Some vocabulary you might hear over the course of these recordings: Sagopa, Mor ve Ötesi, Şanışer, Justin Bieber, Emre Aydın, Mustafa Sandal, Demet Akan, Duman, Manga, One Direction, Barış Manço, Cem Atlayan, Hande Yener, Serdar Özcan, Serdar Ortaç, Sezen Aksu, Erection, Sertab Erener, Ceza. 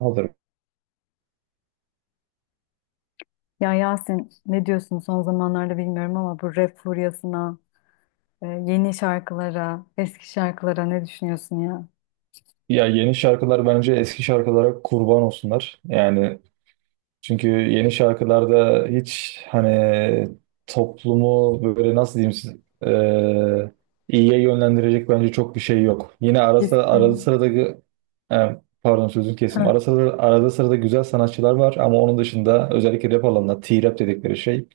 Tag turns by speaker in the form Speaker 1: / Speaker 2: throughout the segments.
Speaker 1: Alırım.
Speaker 2: Ya Yasin ne diyorsun son zamanlarda bilmiyorum ama bu rap furyasına, yeni şarkılara, eski şarkılara ne düşünüyorsun ya?
Speaker 1: Ya yeni şarkılar bence eski şarkılara kurban olsunlar. Yani çünkü yeni şarkılarda hiç hani toplumu böyle nasıl diyeyim size, eee, iyiye yönlendirecek bence çok bir şey yok. Yine arada
Speaker 2: Kesin.
Speaker 1: sırada pardon sözünü kesim.
Speaker 2: Heh.
Speaker 1: Arada sırada, arada sırada güzel sanatçılar var ama onun dışında özellikle rap alanında T-rap dedikleri şey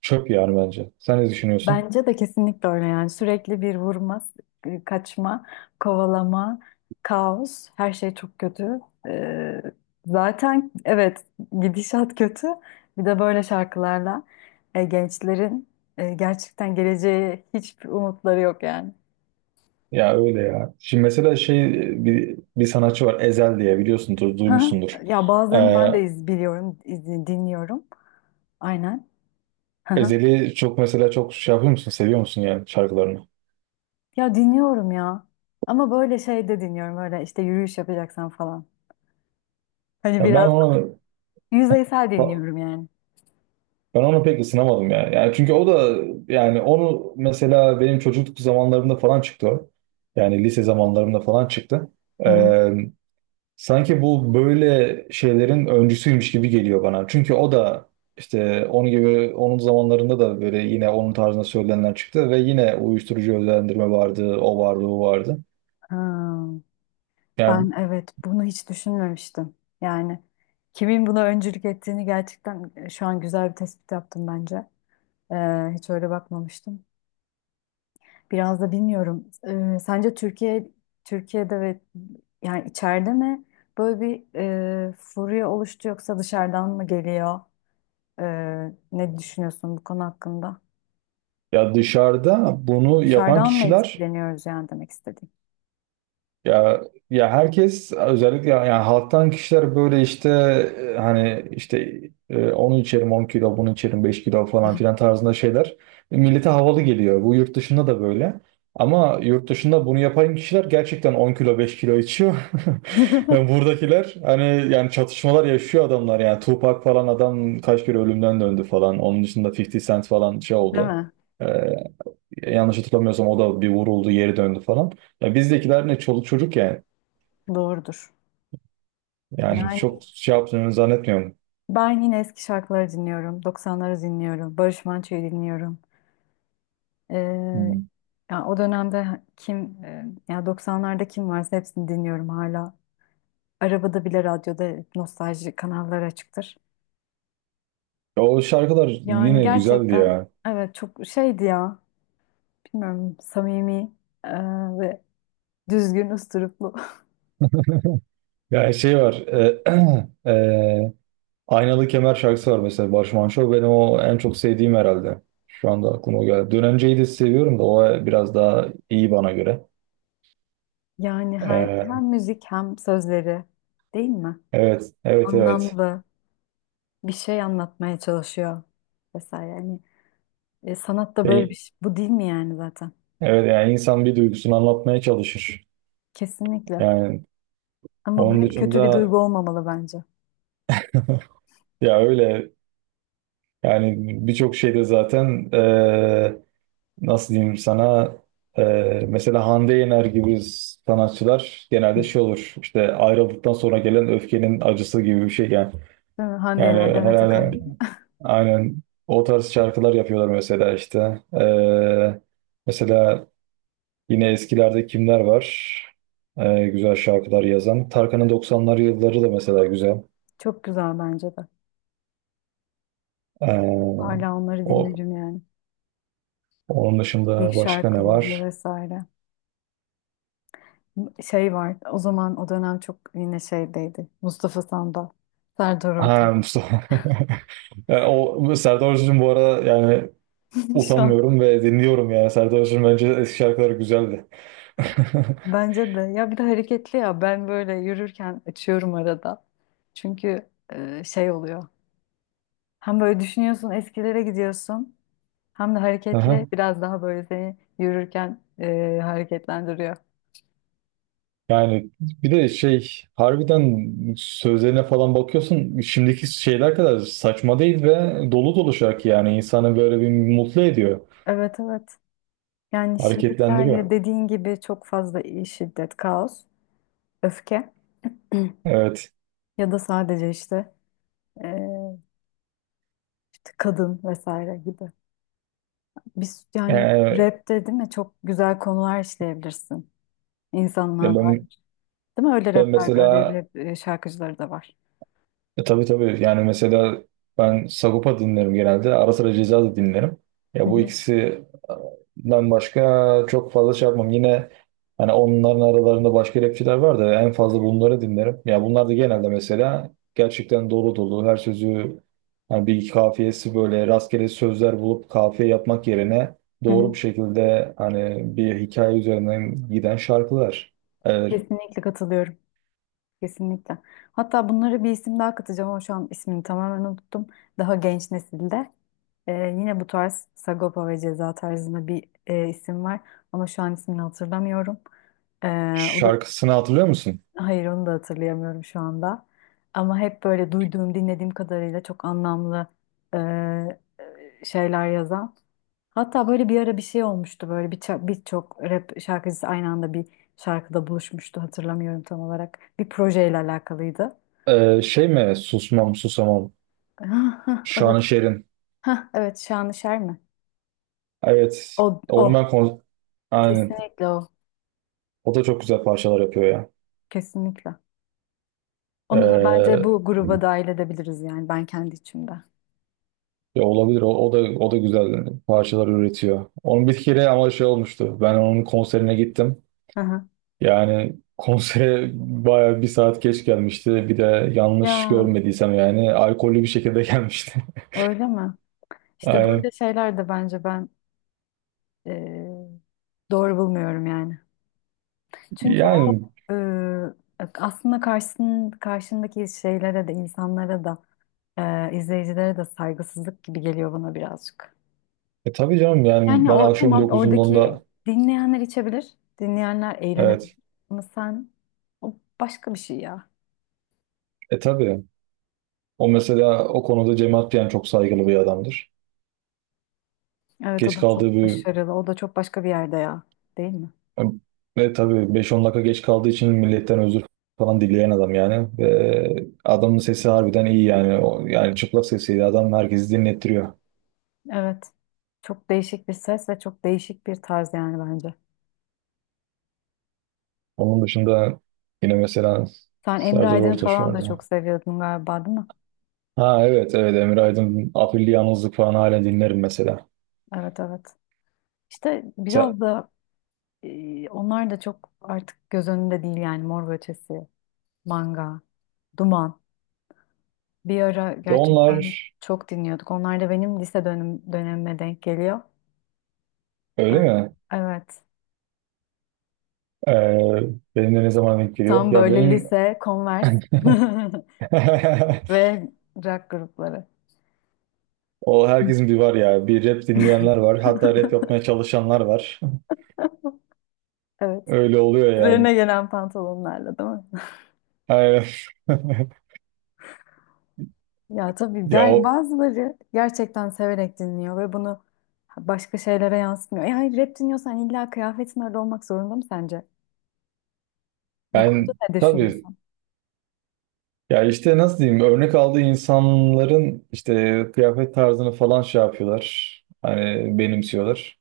Speaker 1: çöp yani bence. Sen ne düşünüyorsun?
Speaker 2: Bence de kesinlikle öyle yani sürekli bir vurma, kaçma, kovalama, kaos, her şey çok kötü. E, Zaten evet gidişat kötü. Bir de böyle şarkılarla gençlerin gerçekten geleceğe hiçbir umutları yok yani.
Speaker 1: Ya öyle ya. Şimdi mesela bir sanatçı var Ezel diye biliyorsundur,
Speaker 2: Hı hı.
Speaker 1: duymuşsundur.
Speaker 2: Ya
Speaker 1: Ee,
Speaker 2: bazılarını ben de iz biliyorum, dinliyorum. Aynen. Hı hı.
Speaker 1: Ezel'i çok mesela çok şey yapıyor musun, seviyor musun yani şarkılarını?
Speaker 2: Ya dinliyorum ya. Ama böyle şey de dinliyorum böyle işte yürüyüş yapacaksan falan. Hani
Speaker 1: Ya ben
Speaker 2: biraz
Speaker 1: onu
Speaker 2: yüzeysel dinliyorum yani.
Speaker 1: ben onu pek ısınamadım ya. Yani çünkü o da yani onu mesela benim çocukluk zamanlarımda falan çıktı o. Yani lise zamanlarımda falan çıktı.
Speaker 2: Hı hı.
Speaker 1: Ee, Sanki bu böyle şeylerin öncüsüymüş gibi geliyor bana. Çünkü o da işte onun gibi onun zamanlarında da böyle yine onun tarzında söylenenler çıktı ve yine uyuşturucu özendirme vardı, o vardı, o vardı.
Speaker 2: Hmm.
Speaker 1: Yani
Speaker 2: Ben evet bunu hiç düşünmemiştim. Yani kimin buna öncülük ettiğini gerçekten şu an güzel bir tespit yaptım bence. Hiç öyle bakmamıştım. Biraz da bilmiyorum. Sence Türkiye'de ve yani içeride mi böyle bir furya oluştu yoksa dışarıdan mı geliyor? Ne düşünüyorsun bu konu hakkında?
Speaker 1: ya dışarıda bunu yapan
Speaker 2: Dışarıdan mı
Speaker 1: kişiler
Speaker 2: etkileniyoruz yani demek istediğim.
Speaker 1: Ya ya herkes özellikle yani halktan kişiler böyle işte hani işte onu içerim 10 kilo bunu içerim 5 kilo falan filan tarzında şeyler millete havalı geliyor. Bu yurt dışında da böyle. Ama yurt dışında bunu yapan kişiler gerçekten 10 kilo 5 kilo içiyor. Yani buradakiler hani yani çatışmalar yaşıyor adamlar yani Tupac falan adam kaç kere ölümden döndü falan. Onun dışında 50 Cent falan şey
Speaker 2: Değil
Speaker 1: oldu.
Speaker 2: mi?
Speaker 1: E, Yanlış hatırlamıyorsam o da bir vuruldu, geri döndü falan. Ya bizdekiler ne çoluk çocuk yani.
Speaker 2: Doğrudur.
Speaker 1: Yani
Speaker 2: Yani
Speaker 1: çok şey yaptığını zannetmiyorum.
Speaker 2: ben yine eski şarkıları dinliyorum. 90'ları dinliyorum. Barış Manço'yu dinliyorum. Ee,
Speaker 1: Hmm.
Speaker 2: Ya o dönemde kim ya 90'larda kim varsa hepsini dinliyorum hala. Arabada bile radyoda nostalji kanalları açıktır.
Speaker 1: Ya o şarkılar
Speaker 2: Yani
Speaker 1: yine güzeldi
Speaker 2: gerçekten
Speaker 1: ya.
Speaker 2: evet çok şeydi ya. Bilmiyorum samimi e, ve düzgün üsluplu.
Speaker 1: Ya şey var. E, Aynalı Kemer şarkısı var mesela Barış Manço. Benim o en çok sevdiğim herhalde. Şu anda aklıma o geldi. Dönence'yi de seviyorum da o biraz daha iyi bana göre.
Speaker 2: Yani hem
Speaker 1: E,
Speaker 2: müzik hem sözleri değil mi?
Speaker 1: evet, evet, evet.
Speaker 2: Anlamlı bir şey anlatmaya çalışıyor vesaire. Yani sanat da böyle bir
Speaker 1: E,
Speaker 2: şey. Bu değil mi yani zaten?
Speaker 1: evet yani insan bir duygusunu anlatmaya çalışır.
Speaker 2: Kesinlikle.
Speaker 1: Yani
Speaker 2: Ama bu
Speaker 1: onun
Speaker 2: hep kötü bir
Speaker 1: dışında
Speaker 2: duygu olmamalı bence.
Speaker 1: ya öyle yani birçok şeyde zaten nasıl diyeyim sana, mesela Hande Yener gibi sanatçılar genelde
Speaker 2: Hı.
Speaker 1: şey olur işte ayrıldıktan sonra gelen öfkenin acısı gibi bir şey yani.
Speaker 2: Değil mi? Hande
Speaker 1: Yani
Speaker 2: Yener, Demet Akan.
Speaker 1: herhalde aynen o tarz şarkılar yapıyorlar mesela işte. Mesela yine eskilerde kimler var? Güzel şarkılar yazan. Tarkan'ın 90'lar yılları da mesela güzel.
Speaker 2: Çok güzel bence de.
Speaker 1: Eee,
Speaker 2: Hala onları
Speaker 1: o,
Speaker 2: dinlerim yani.
Speaker 1: onun
Speaker 2: İlk
Speaker 1: dışında başka ne
Speaker 2: şarkıları
Speaker 1: var?
Speaker 2: vesaire. Şey var o zaman o dönem çok yine şeydeydi. Mustafa Sandal, Serdar Ortaç.
Speaker 1: Ha, Mustafa. Yani o Serdar Özcan'ın bu ara yani
Speaker 2: Şu an
Speaker 1: utanmıyorum ve dinliyorum yani. Serdar Özcan bence eski şarkıları güzeldi.
Speaker 2: bence de ya bir de hareketli ya ben böyle yürürken açıyorum arada. Çünkü şey oluyor. Hem böyle düşünüyorsun eskilere gidiyorsun hem de hareketli
Speaker 1: Aha.
Speaker 2: biraz daha böyle seni yürürken hareketlendiriyor.
Speaker 1: Yani bir de şey harbiden sözlerine falan bakıyorsun şimdiki şeyler kadar saçma değil ve dolu dolu şarkı yani insanı böyle bir mutlu ediyor,
Speaker 2: Evet evet. Yani şimdikiler ya
Speaker 1: hareketlendiriyor.
Speaker 2: dediğin gibi çok fazla şiddet, kaos, öfke
Speaker 1: Evet.
Speaker 2: ya da sadece işte e, kadın vesaire gibi. Biz yani
Speaker 1: Ee,
Speaker 2: rapte değil mi çok güzel konular işleyebilirsin
Speaker 1: ya
Speaker 2: insanlığa
Speaker 1: ben
Speaker 2: dair. Değil mi? Öyle
Speaker 1: ben
Speaker 2: rapler de, öyle
Speaker 1: mesela
Speaker 2: rap şarkıcıları da var.
Speaker 1: Tabii tabii yani mesela ben Sagopa dinlerim genelde. Ara sıra Ceza da dinlerim.
Speaker 2: Hı
Speaker 1: Ya bu
Speaker 2: hı.
Speaker 1: ikisinden başka çok fazla şey yapmam. Yine hani onların aralarında başka rapçiler var da en fazla bunları dinlerim. Ya bunlar da genelde mesela gerçekten dolu dolu her sözü hani bir iki kafiyesi böyle rastgele sözler bulup kafiye yapmak yerine
Speaker 2: Hı
Speaker 1: doğru
Speaker 2: hı.
Speaker 1: bir şekilde hani bir hikaye üzerinden giden şarkılar. E,
Speaker 2: Kesinlikle katılıyorum. Kesinlikle. Hatta bunları bir isim daha katacağım ama şu an ismini tamamen unuttum. Daha genç nesilde yine bu tarz Sagopa ve Ceza tarzında bir isim var ama şu an ismini hatırlamıyorum. E, o da
Speaker 1: şarkısını hatırlıyor musun?
Speaker 2: Hayır onu da hatırlayamıyorum şu anda. Ama hep böyle duyduğum, dinlediğim kadarıyla çok anlamlı e, şeyler yazan. Hatta böyle bir ara bir şey olmuştu böyle bir birçok rap şarkıcısı aynı anda bir şarkıda buluşmuştu hatırlamıyorum tam olarak. Bir projeyle alakalıydı.
Speaker 1: Şey mi susmam susamam
Speaker 2: Hah, hah, evet.
Speaker 1: Şanışer'in.
Speaker 2: Hah, evet Şanışer mi?
Speaker 1: Evet.
Speaker 2: O,
Speaker 1: Onu ben
Speaker 2: o.
Speaker 1: kon- Aynen.
Speaker 2: Kesinlikle o.
Speaker 1: O da çok güzel parçalar yapıyor ya.
Speaker 2: Kesinlikle. Onu da bence
Speaker 1: Ee,
Speaker 2: bu gruba dahil edebiliriz yani ben kendi içimde.
Speaker 1: ya olabilir. O da güzel parçalar üretiyor. Onun bir kere ama şey olmuştu. Ben onun konserine gittim.
Speaker 2: Hı hı.
Speaker 1: Yani konsere bayağı bir saat geç gelmişti. Bir de yanlış
Speaker 2: Ya
Speaker 1: görmediysem yani alkollü bir şekilde gelmişti.
Speaker 2: öyle mi? İşte böyle
Speaker 1: Aynen.
Speaker 2: şeyler de bence ben eee, doğru bulmuyorum yani. Çünkü o
Speaker 1: Yani
Speaker 2: eee, aslında karşındaki şeylere de insanlara da izleyicilere de saygısızlık gibi geliyor bana birazcık.
Speaker 1: tabii canım yani
Speaker 2: Yani
Speaker 1: ben
Speaker 2: o
Speaker 1: akşam
Speaker 2: tamam
Speaker 1: dokuzundan
Speaker 2: oradaki
Speaker 1: da
Speaker 2: dinleyenler içebilir, dinleyenler eğlenebilir
Speaker 1: evet.
Speaker 2: ama sen o başka bir şey ya.
Speaker 1: E tabii. O mesela o konuda Cem Atlayan çok saygılı bir adamdır.
Speaker 2: Evet o
Speaker 1: Geç
Speaker 2: da
Speaker 1: kaldığı
Speaker 2: çok
Speaker 1: bir
Speaker 2: başarılı, o da çok başka bir yerde ya, değil mi?
Speaker 1: ve tabii 5 10 dakika geç kaldığı için milletten özür falan dileyen adam yani. Ve adamın sesi harbiden iyi yani. O, yani çıplak sesiyle adam herkesi dinlettiriyor.
Speaker 2: Evet. Çok değişik bir ses ve çok değişik bir tarz yani bence.
Speaker 1: Onun dışında yine mesela
Speaker 2: Sen Emre
Speaker 1: Serdar
Speaker 2: Aydın
Speaker 1: Ortaç
Speaker 2: falan da
Speaker 1: vardı.
Speaker 2: çok seviyordun galiba değil mi?
Speaker 1: Ha evet evet Emre Aydın Afilli Yalnızlık falan hala dinlerim mesela.
Speaker 2: Evet evet. İşte
Speaker 1: Sen,
Speaker 2: biraz da onlar da çok artık göz önünde değil yani Mor ve Ötesi, Manga, Duman. Bir ara
Speaker 1: ve
Speaker 2: gerçekten
Speaker 1: onlar
Speaker 2: çok dinliyorduk. Onlar da benim lise dönemime denk geliyor. E,
Speaker 1: öyle mi?
Speaker 2: Evet.
Speaker 1: Ee, benim de ne zaman denk geliyor?
Speaker 2: Tam
Speaker 1: Ya
Speaker 2: böyle
Speaker 1: benim
Speaker 2: lise, Converse ve rock grupları.
Speaker 1: O herkesin bir var ya. Bir rap dinleyenler var. Hatta rap yapmaya çalışanlar var.
Speaker 2: Evet.
Speaker 1: Öyle oluyor yani.
Speaker 2: Üzerine gelen pantolonlarla değil mi?
Speaker 1: Aynen.
Speaker 2: Ya tabii
Speaker 1: Ya o
Speaker 2: bazıları gerçekten severek dinliyor ve bunu başka şeylere yansıtmıyor. E hayır rap dinliyorsan illa kıyafetin öyle olmak zorunda mı sence? Bu konuda
Speaker 1: ben
Speaker 2: ne
Speaker 1: tabii
Speaker 2: düşünüyorsun?
Speaker 1: ya işte nasıl diyeyim örnek aldığı insanların işte kıyafet tarzını falan şey yapıyorlar. Hani benimsiyorlar.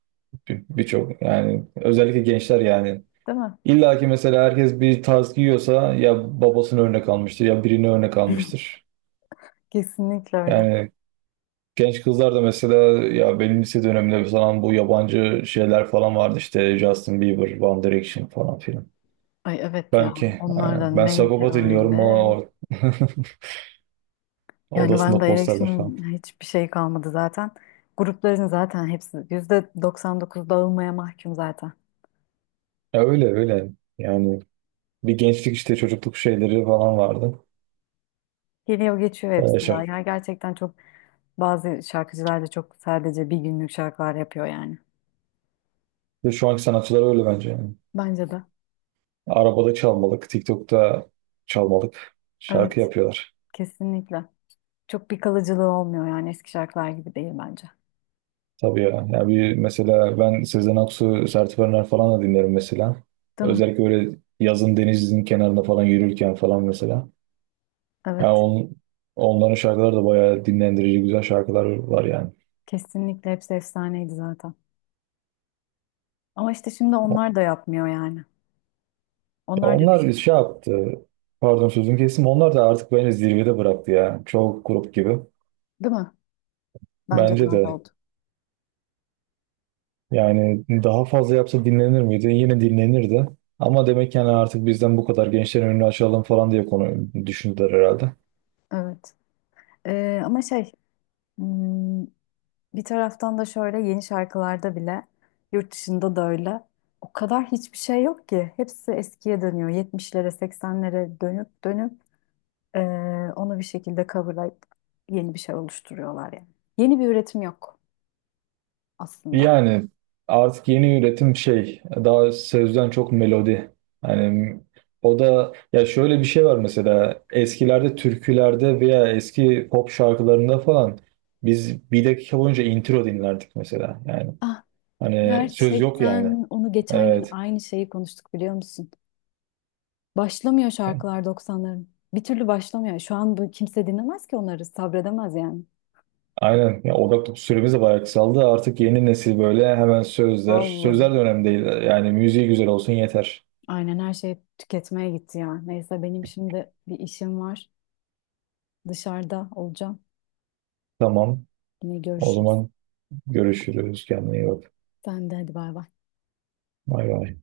Speaker 1: Birçok yani özellikle gençler yani.
Speaker 2: Değil mi?
Speaker 1: İlla ki mesela herkes bir tarz giyiyorsa ya babasını örnek almıştır ya birini örnek almıştır.
Speaker 2: Kesinlikle öyle.
Speaker 1: Yani genç kızlar da mesela ya benim lise döneminde falan bu yabancı şeyler falan vardı işte Justin Bieber, One Direction falan filan.
Speaker 2: Ay evet ya
Speaker 1: Belki.
Speaker 2: onlar da
Speaker 1: Aynen. Ben
Speaker 2: neydi
Speaker 1: Sagopa dinliyorum.
Speaker 2: öyle?
Speaker 1: O
Speaker 2: Yani ben
Speaker 1: odasında
Speaker 2: de
Speaker 1: posterler falan.
Speaker 2: Erection'ın hiçbir şey kalmadı zaten. Grupların zaten hepsi %99 dağılmaya mahkum zaten.
Speaker 1: Ya öyle öyle. Yani bir gençlik işte çocukluk şeyleri falan vardı.
Speaker 2: Geliyor geçiyor hepsi ya.
Speaker 1: Şey.
Speaker 2: Ya gerçekten çok bazı şarkıcılar da çok sadece bir günlük şarkılar yapıyor yani.
Speaker 1: Ve şu anki sanatçılar öyle bence. Yani.
Speaker 2: Bence de.
Speaker 1: Arabada çalmalık, TikTok'ta çalmalık şarkı
Speaker 2: Evet.
Speaker 1: yapıyorlar.
Speaker 2: Kesinlikle. Çok bir kalıcılığı olmuyor yani eski şarkılar gibi değil bence.
Speaker 1: Tabii ya. Ya bir mesela ben Sezen Aksu, Sertab Erener falan da dinlerim mesela.
Speaker 2: Değil mi?
Speaker 1: Özellikle öyle yazın denizin kenarında falan yürürken falan mesela. Ya
Speaker 2: Evet.
Speaker 1: on, onların şarkıları da bayağı dinlendirici güzel şarkılar var yani.
Speaker 2: Kesinlikle hepsi efsaneydi zaten. Ama işte şimdi onlar da yapmıyor yani.
Speaker 1: Ya
Speaker 2: Onlar da bir şey.
Speaker 1: onlar şey yaptı. Pardon sözünü kestim. Onlar da artık bence zirvede bıraktı ya. Çoğu grup gibi.
Speaker 2: Değil mi? Bence de
Speaker 1: Bence
Speaker 2: öyle
Speaker 1: de.
Speaker 2: oldu.
Speaker 1: Yani daha fazla yapsa dinlenir miydi? Yine dinlenirdi. Ama demek yani artık bizden bu kadar gençlerin önünü açalım falan diye konu düşündüler herhalde.
Speaker 2: Evet. Ama şey hmm, bir taraftan da şöyle yeni şarkılarda bile yurt dışında da öyle. O kadar hiçbir şey yok ki. Hepsi eskiye dönüyor. 70'lere 80'lere dönüp dönüp ee, onu bir şekilde coverlayıp yeni bir şey oluşturuyorlar yani. Yeni bir üretim yok aslında.
Speaker 1: Yani artık yeni üretim şey daha sözden çok melodi. Yani o da ya şöyle bir şey var mesela eskilerde türkülerde veya eski pop şarkılarında falan biz 1 dakika boyunca intro dinlerdik mesela. Yani
Speaker 2: Ah,
Speaker 1: hani söz yok yani.
Speaker 2: gerçekten onu geçen gün
Speaker 1: Evet.
Speaker 2: aynı şeyi konuştuk biliyor musun? Başlamıyor şarkılar 90'ların. Bir türlü başlamıyor. Şu an bu kimse dinlemez ki onları, sabredemez yani.
Speaker 1: Aynen. Ya odak süremiz de bayağı kısaldı. Artık yeni nesil böyle hemen sözler. Sözler
Speaker 2: Vallahi.
Speaker 1: de önemli değil. Yani müziği güzel olsun yeter.
Speaker 2: Aynen her şey tüketmeye gitti ya. Neyse benim şimdi bir işim var. Dışarıda olacağım.
Speaker 1: Tamam.
Speaker 2: Yine
Speaker 1: O
Speaker 2: görüşürüz.
Speaker 1: zaman görüşürüz. Kendine iyi bak.
Speaker 2: Sen de hadi bay bay.
Speaker 1: Bay bay.